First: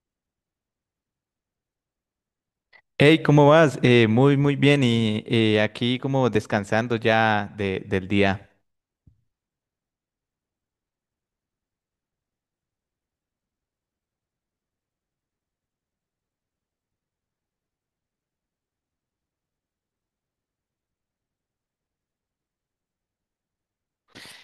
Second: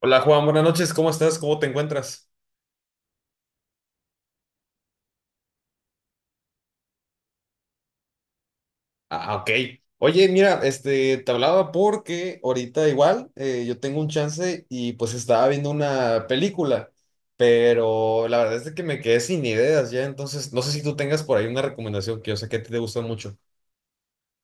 Hola Juan, buenas noches, ¿cómo estás? ¿Cómo te encuentras? Hey, ¿cómo vas? Muy, muy bien. Y aquí como descansando ya del día. Ah, ok. Oye, mira, te hablaba porque ahorita igual yo tengo un chance y pues estaba viendo una película, pero la verdad es de que me quedé sin ideas ya, entonces no sé si tú tengas por ahí una recomendación que yo sé que a ti te gusta mucho.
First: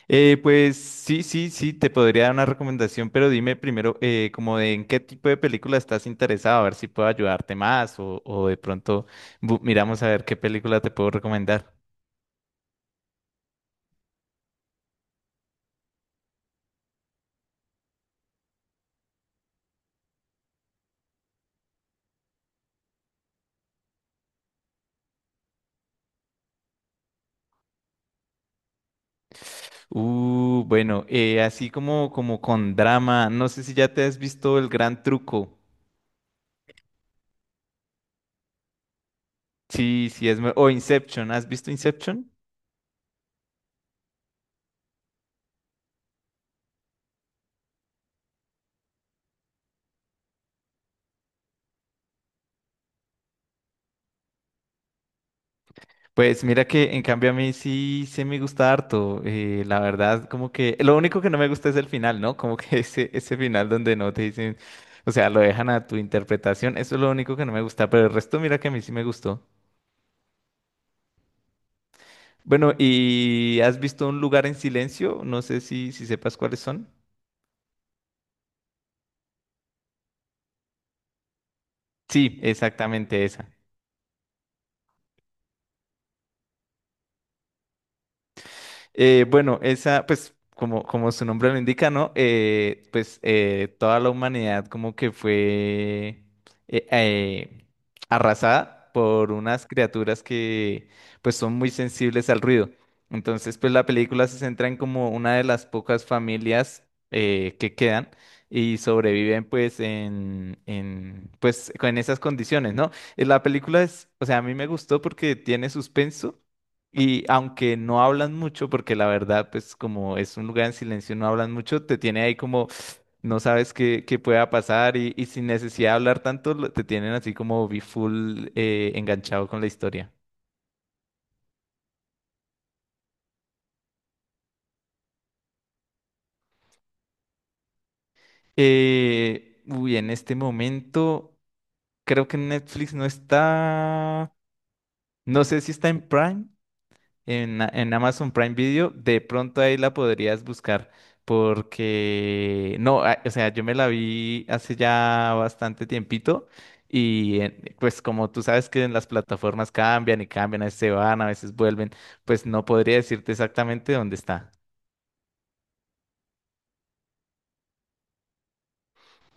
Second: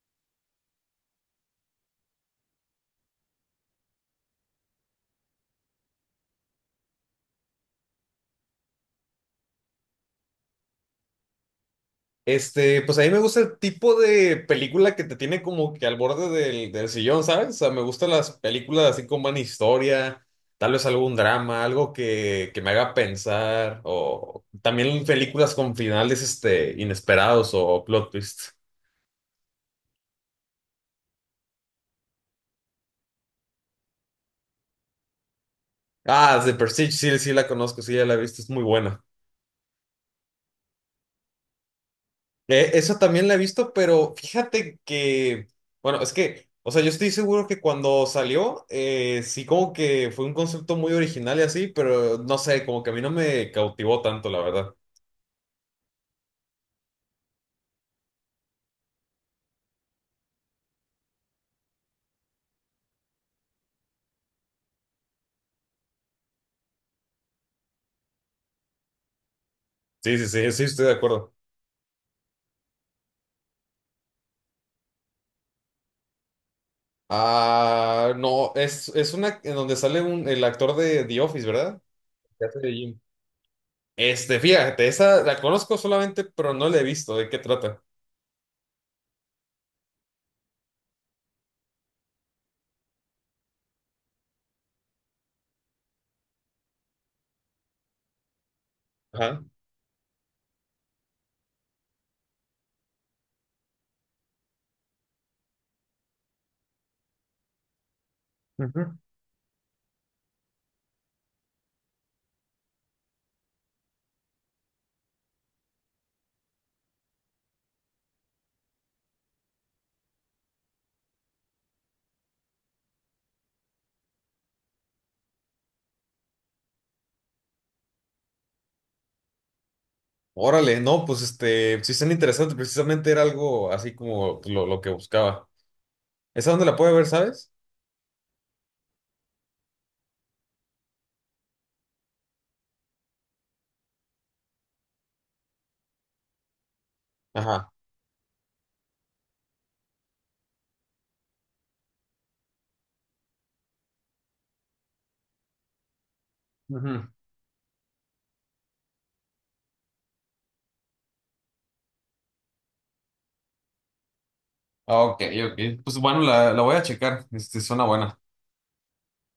Pues sí, sí, sí, te podría dar una recomendación, pero dime primero como de en qué tipo de película estás interesado, a ver si puedo ayudarte más o de pronto miramos a ver qué película te puedo recomendar. Este, pues a mí me gusta el tipo de película que te tiene como que al borde del sillón, ¿sabes? O sea, me gustan las películas así con buena historia, tal vez algún drama, algo que me haga pensar, o también películas con finales, este, inesperados o plot twist. Bueno, así como con drama, no sé si ya te has visto El Gran Truco. Ah, The Prestige, sí, sí la conozco, sí, ya la he visto, es muy buena. Sí, sí, o Inception, ¿has visto Inception? Esa también la he visto, pero fíjate que, bueno, es que, o sea, yo estoy seguro que cuando salió, sí como que fue un concepto muy original y así, pero no sé, como que a mí no me cautivó tanto, la verdad. Pues mira que en cambio a mí sí me gusta harto. La verdad, como que lo único que no me gusta es el final, ¿no? Como que ese final donde no te dicen, o sea, lo dejan a tu interpretación. Eso es lo único que no me gusta, pero el resto mira que a mí sí me gustó. Sí, sí, sí, sí, estoy de acuerdo. Bueno, ¿y has visto Un lugar en silencio? No sé si sepas cuáles son. Ah, no, es una en donde sale un, el actor de The Office, ¿verdad? Sí, Que hace de Jim. exactamente esa. Este, fíjate, esa la conozco solamente, pero no la he visto. ¿De qué trata? Bueno, esa, pues, como su nombre lo indica, ¿no? Pues toda la humanidad como que fue eh, eh, arrasada por Ajá. unas criaturas que pues son muy sensibles al ruido. Entonces, pues la película se centra en como una de las pocas familias que quedan y sobreviven pues con esas condiciones, ¿no? La película es, o sea, a mí me gustó porque tiene suspenso y aunque no hablan mucho, porque la verdad, pues como es un lugar en silencio, no hablan mucho, te tiene ahí como, no sabes qué pueda pasar y sin necesidad de hablar tanto, te tienen así como be full enganchado con la historia. Órale, no, pues este, sí están interesantes, precisamente era algo así como lo que buscaba. ¿Esa dónde la puede ver, sabes? Uy, en este momento creo que Netflix no está, no sé si está en Prime, en, Ajá. en Amazon Prime Video, de pronto ahí la podrías buscar. Porque no, o sea, yo me la vi hace ya bastante tiempito. Ujú. Y pues como tú sabes que en las plataformas cambian y cambian, a veces se van, a veces vuelven, pues no podría decirte exactamente dónde está. Ah, ok, ok. Pues bueno, la voy a checar. Este, suena buena.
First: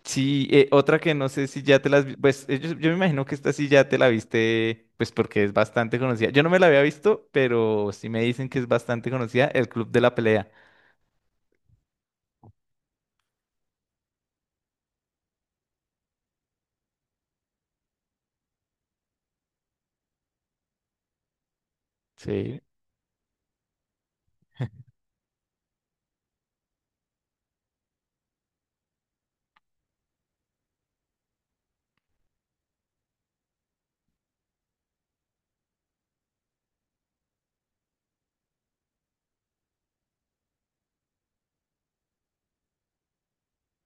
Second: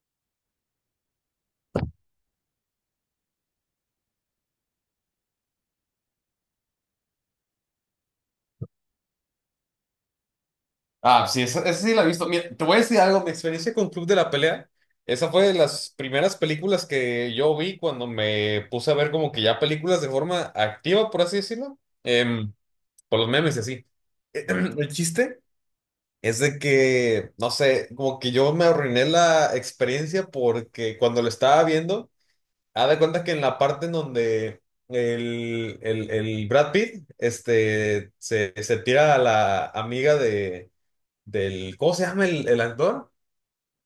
Sí, otra que no sé si ya te las pues yo me imagino que esta sí ya te la viste, pues porque es bastante conocida. Yo no me la había visto, pero sí me dicen que es bastante conocida, El Club de la Pelea. Ah, sí, esa sí la he visto. Mira, te voy a decir algo, mi experiencia con Club de la Pelea, esa fue de las primeras películas que yo vi cuando me puse a ver como que ya películas de forma activa, por así decirlo, Sí. por los memes y así. El chiste es de que, no sé, como que yo me arruiné la experiencia porque cuando lo estaba viendo, haz de cuenta que en la parte en donde el Brad Pitt este, se tira a la amiga de, del, ¿cómo se llama el actor?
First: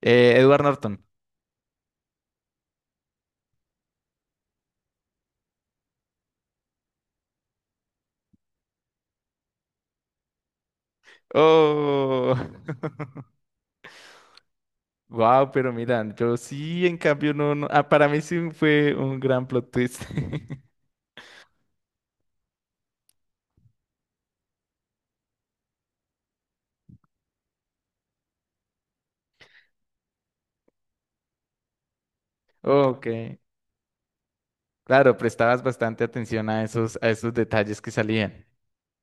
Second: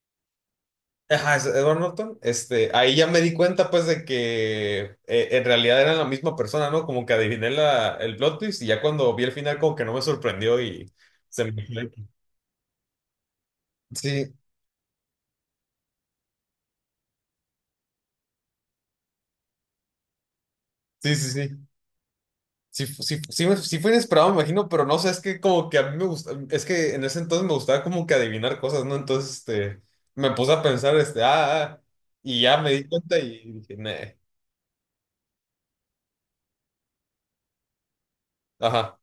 Edward Norton. Ajá, es Edward Norton. Este, ahí ya me di cuenta pues de que en realidad eran la misma persona, ¿no? Como que adiviné el plot twist y ya cuando vi el final como que no me sorprendió y se me... Oh, Sí, wow, pero mira, yo sí, en cambio, no, no. Ah, para mí sí fue un gran plot twist. sí, sí, sí. Sí fue inesperado, me imagino, pero no sé, es que como que a mí me gusta, es que en ese entonces me gustaba como que adivinar cosas, ¿no? Entonces, este, me puse a pensar, y ya me di Ok, cuenta y dije, "Neh". claro, prestabas bastante atención a esos, detalles que salían. Ajá.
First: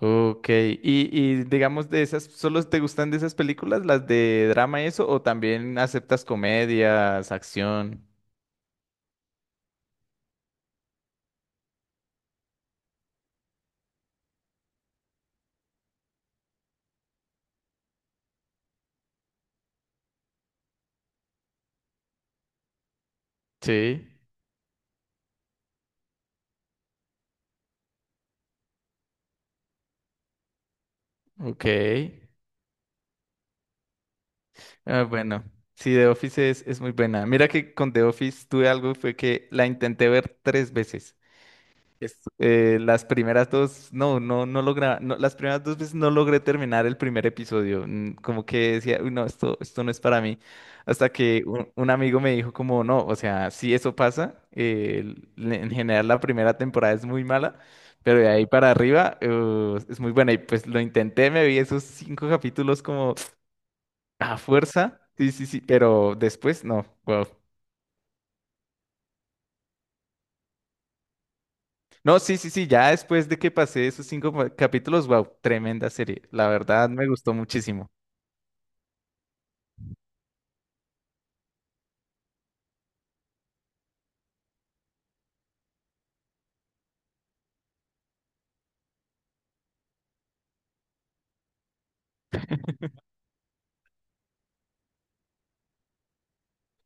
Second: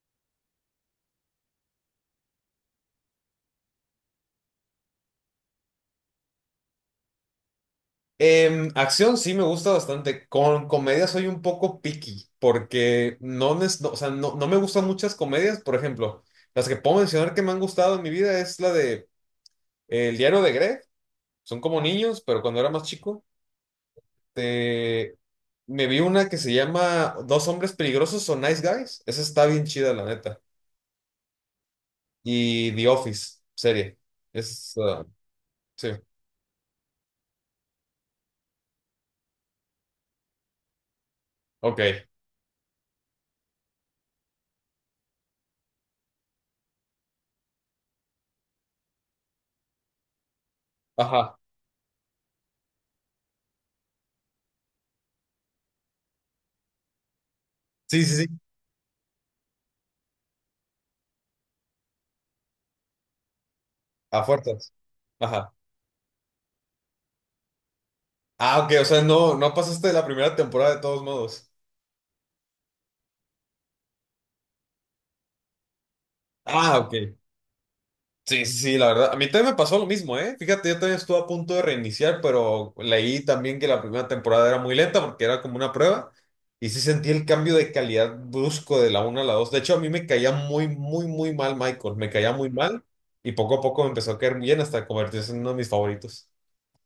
Ok, y digamos de esas, ¿solo te gustan de esas películas, las de drama y eso, o también aceptas comedias, acción? Acción sí me gusta bastante, con comedia soy un poco picky, porque no, o sea, no me gustan muchas comedias, por ejemplo, las que puedo mencionar que me han gustado en mi vida es la de El diario de Greg, son como niños, pero cuando era más chico, Sí, me vi una que se llama Dos hombres peligrosos o Nice Guys. Esa está bien chida, la neta. ok. Y The Office, serie. Es, Ah, ah, bueno, sí, sí, The Office es, muy buena. Mira que con The Office tuve algo, fue que la intenté ver tres veces. ok. Las primeras dos, no, no, no logra, no, las primeras dos veces no logré terminar el primer episodio. Como que decía, uy, no, esto, no es para mí. Hasta Ajá. que un amigo me dijo como, no, o sea, sí eso pasa. En general la primera temporada es muy mala, Sí, sí, pero de sí. ahí para arriba es muy buena. Y pues lo intenté, me vi esos cinco capítulos como. A A fuerzas. fuerza, sí, sí, Ajá. sí, pero después no, wow. Ah, ok, o sea, no, no pasaste la primera temporada de todos modos. No, sí, sí, sí, ya después de que pasé esos cinco capítulos, wow, tremenda serie. La Ah, verdad ok. me gustó muchísimo. Sí, sí, sí, la verdad. A mí también me pasó lo mismo, ¿eh? Fíjate, yo también estuve a punto de reiniciar, pero leí también que la primera temporada era muy lenta porque era como una prueba. Y sí sentí el cambio de calidad brusco de la 1 a la 2. De hecho, a mí me caía muy, muy, muy mal Michael. Me caía muy mal y poco a poco me empezó a caer bien hasta convertirse en uno de mis favoritos.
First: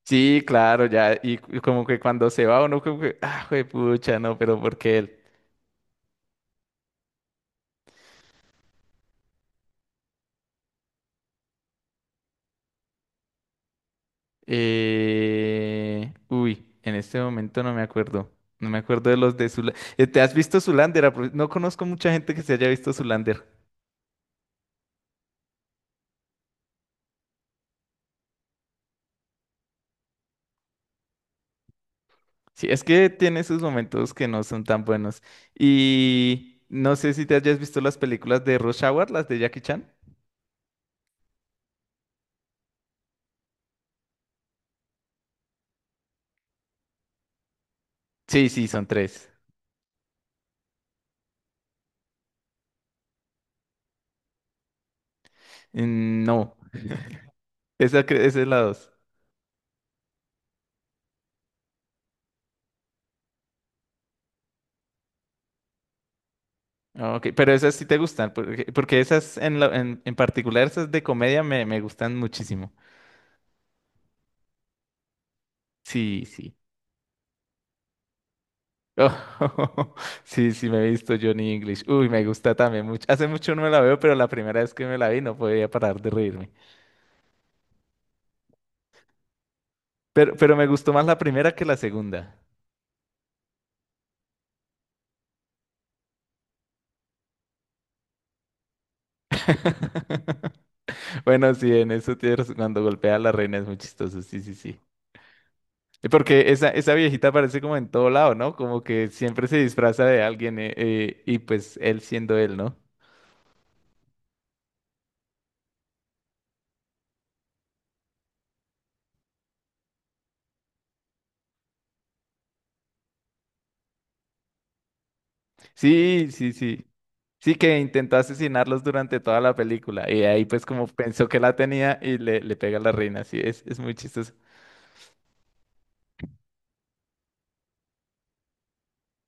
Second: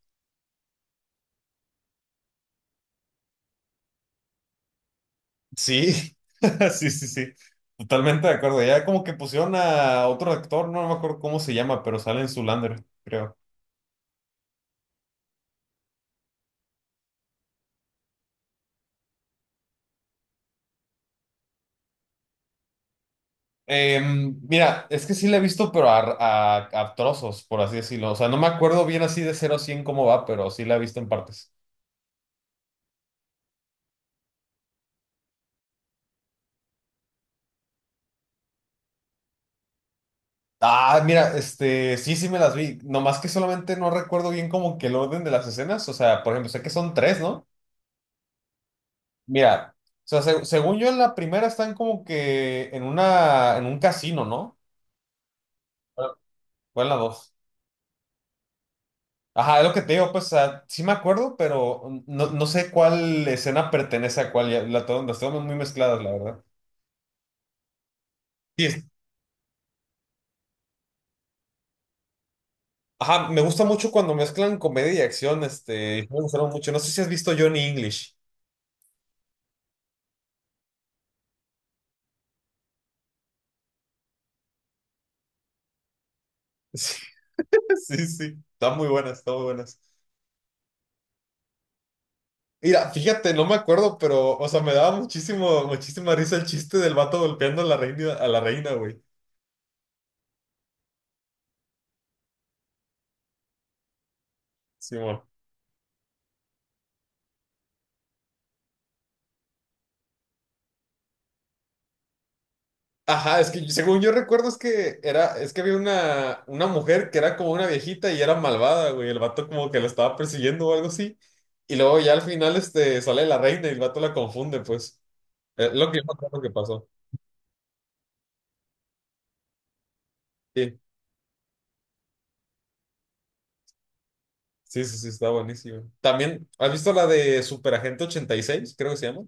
Sí, claro, ya, y como que cuando se va uno, como que, ah, pucha, no, pero ¿por qué él? Sí, sí, sí, sí. Totalmente de acuerdo. Ya como que pusieron a otro actor, no me acuerdo cómo se llama, pero sale en Zoolander, creo. Uy, en este momento no me acuerdo. No me acuerdo de los de Zulander. ¿Te has visto Zulander? No conozco mucha gente que se haya visto Zulander. Mira, es que sí la he visto, pero a trozos, por así decirlo. O sea, no me acuerdo bien así de cero a 100 cómo va, pero sí la he visto en partes. Sí, es que tiene sus momentos que no son tan buenos. Y no sé si te hayas visto las películas de Rush Hour, las de Jackie Chan. Ah, mira, este, sí, sí me las vi. Nomás que solamente no recuerdo bien como que el orden de las escenas. O sea, por ejemplo, sé que son tres, ¿no? Sí, sí, son tres. Mira, o sea, según yo en la primera están como que en una, en un casino, ¿no? No, ¿Cuál la dos? esa, esa es la dos. Ajá, es lo que te digo, pues, o sea, sí me acuerdo, pero no, no sé cuál escena pertenece a cuál. Las tengo muy mezcladas, la verdad. Ah, Ok, pero esas sí te gustan, porque, Sí, esas en particular, esas de comedia me gustan muchísimo. ajá, me gusta mucho cuando mezclan comedia y acción, este, me Sí, gustaron sí. mucho. No sé si has visto Johnny English. Oh, sí, sí, me he visto Johnny English. Uy, me gusta también mucho. Hace mucho no me la veo, pero la primera vez que me la vi no podía parar de reírme. Sí, sí, sí, están muy buenas, están muy buenas. Pero me gustó más la primera que la segunda. Mira, fíjate, no me acuerdo, pero, o sea, me daba muchísimo, muchísima risa el chiste del vato golpeando a la reina, güey. Bueno, sí, en eso tienes razón. Cuando golpea a la reina es muy chistoso, sí, sí, sí. Simón. Y porque esa, viejita aparece como en todo lado, ¿no? Como que siempre se disfraza de alguien y pues él siendo él, ¿no? Ajá, es que según yo recuerdo es que había una mujer que era como una viejita y era malvada, güey. El vato como que la estaba persiguiendo o algo así. Y luego ya al final, este, sale la reina y el vato la confunde, pues. Lo que yo me Sí, acuerdo que sí, sí. pasó. Sí que intentó asesinarlos durante toda la película y ahí pues Sí. como pensó que la tenía y le pega a la reina, sí, es muy chistoso. Sí, sí, sí, está buenísimo. También, ¿has visto la de Superagente 86, creo que se llama?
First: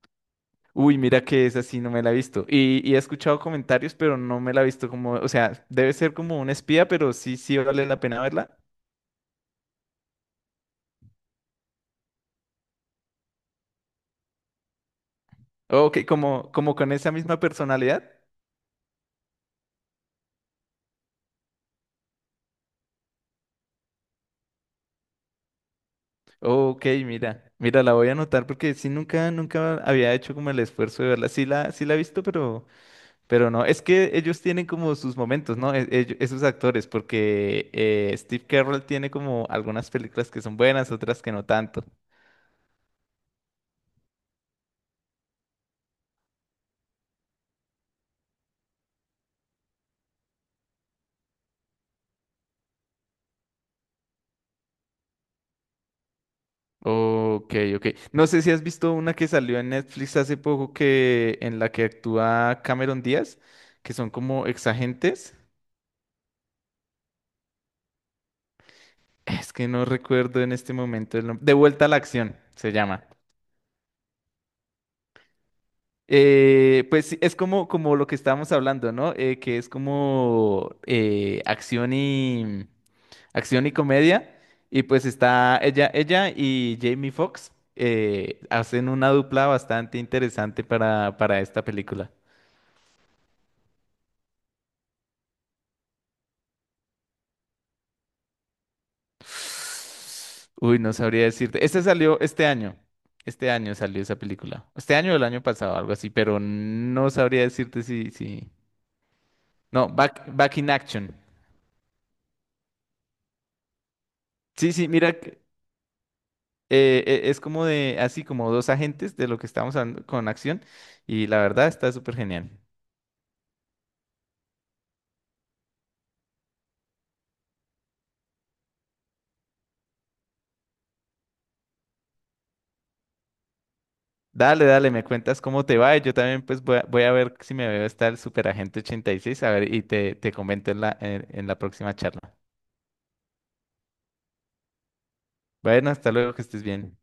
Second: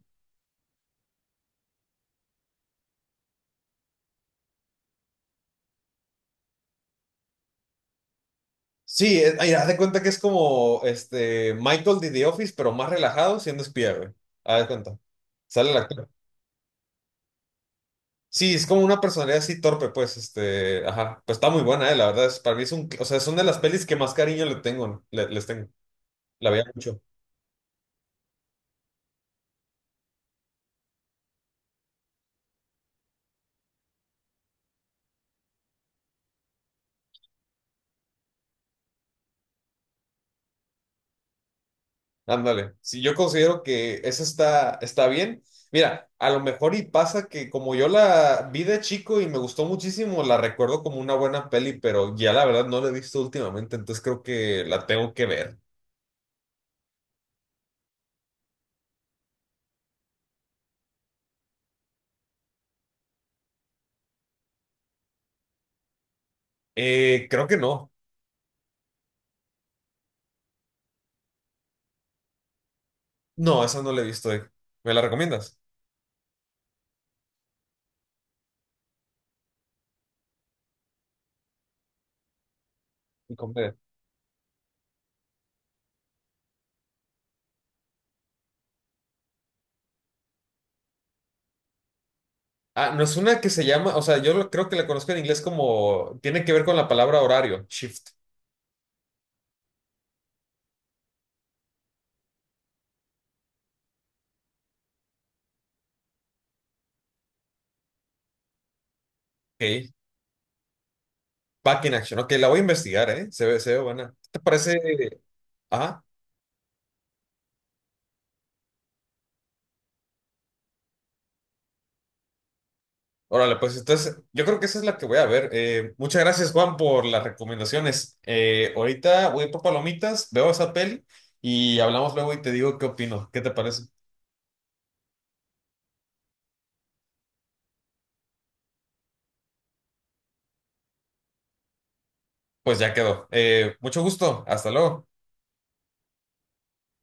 Uy, mira que esa sí no me la he visto. Y he escuchado comentarios, pero no me la he visto como, o sea, debe ser como un espía, pero sí, vale la pena verla. Sí, ay, haz de cuenta que es como este Michael de The Office, pero más relajado siendo espía, güey. Haz de cuenta. Sale el Ok, actor. Como con esa misma personalidad. Sí, es como una personalidad así torpe, pues, este, ajá. Pues está muy buena, la verdad. Es, para mí es un, o sea, son de las pelis que más cariño le tengo, ¿no? Les tengo. La veía Ok, mucho. mira, mira, la voy a anotar porque sí nunca, nunca había hecho como el esfuerzo de verla. Sí la he visto, pero, no. Es que ellos tienen como sus momentos, ¿no? Esos actores, porque Steve Carell tiene como algunas películas que son buenas, otras que no tanto. Ándale, si yo considero que esa está bien. Mira, a lo mejor y pasa que como yo la vi de chico y me gustó muchísimo, la recuerdo como una buena peli, pero ya la verdad no la he visto últimamente, entonces creo que la tengo que ver. Ok, ok. No sé si has visto una que salió en Netflix hace poco que en la que actúa Cameron Díaz, que son como exagentes. Creo que no. Es que no recuerdo en este momento el nombre. De vuelta a la acción, se llama. No, esa no la he visto. Eh. ¿Me la recomiendas? Pues sí, es como lo que estábamos hablando, ¿no? Que es como acción y Y acción y comedia. comedia. Y pues está ella, y Jamie Foxx hacen una dupla bastante interesante para esta película. Ah, no es una que se llama, o sea, creo que la conozco en inglés como, tiene que ver con la palabra horario, shift. Uy, no sabría decirte. Este salió este año. Este año salió esa película. Este año o el año pasado, algo así, pero no sabría decirte si. No, Ok, Back in Action. back in action. Ok, la voy a investigar, ¿eh? Se ve buena. ¿Qué te parece? Sí, sí, mira, Ajá. Es como así como dos agentes de lo que estamos hablando con acción y la verdad está súper genial. Órale, pues entonces yo creo que esa es la que voy a ver. Muchas gracias, Juan, por las recomendaciones. Ahorita voy por palomitas, veo esa peli y hablamos luego y te digo qué opino. ¿Qué te parece? Dale, dale, me cuentas cómo te va y yo también pues voy a ver si me veo hasta el Super Agente seis a ver, y te comento en la, en la próxima charla. Pues ya quedó. Mucho gusto. Hasta luego. Bueno, hasta luego, que estés bien.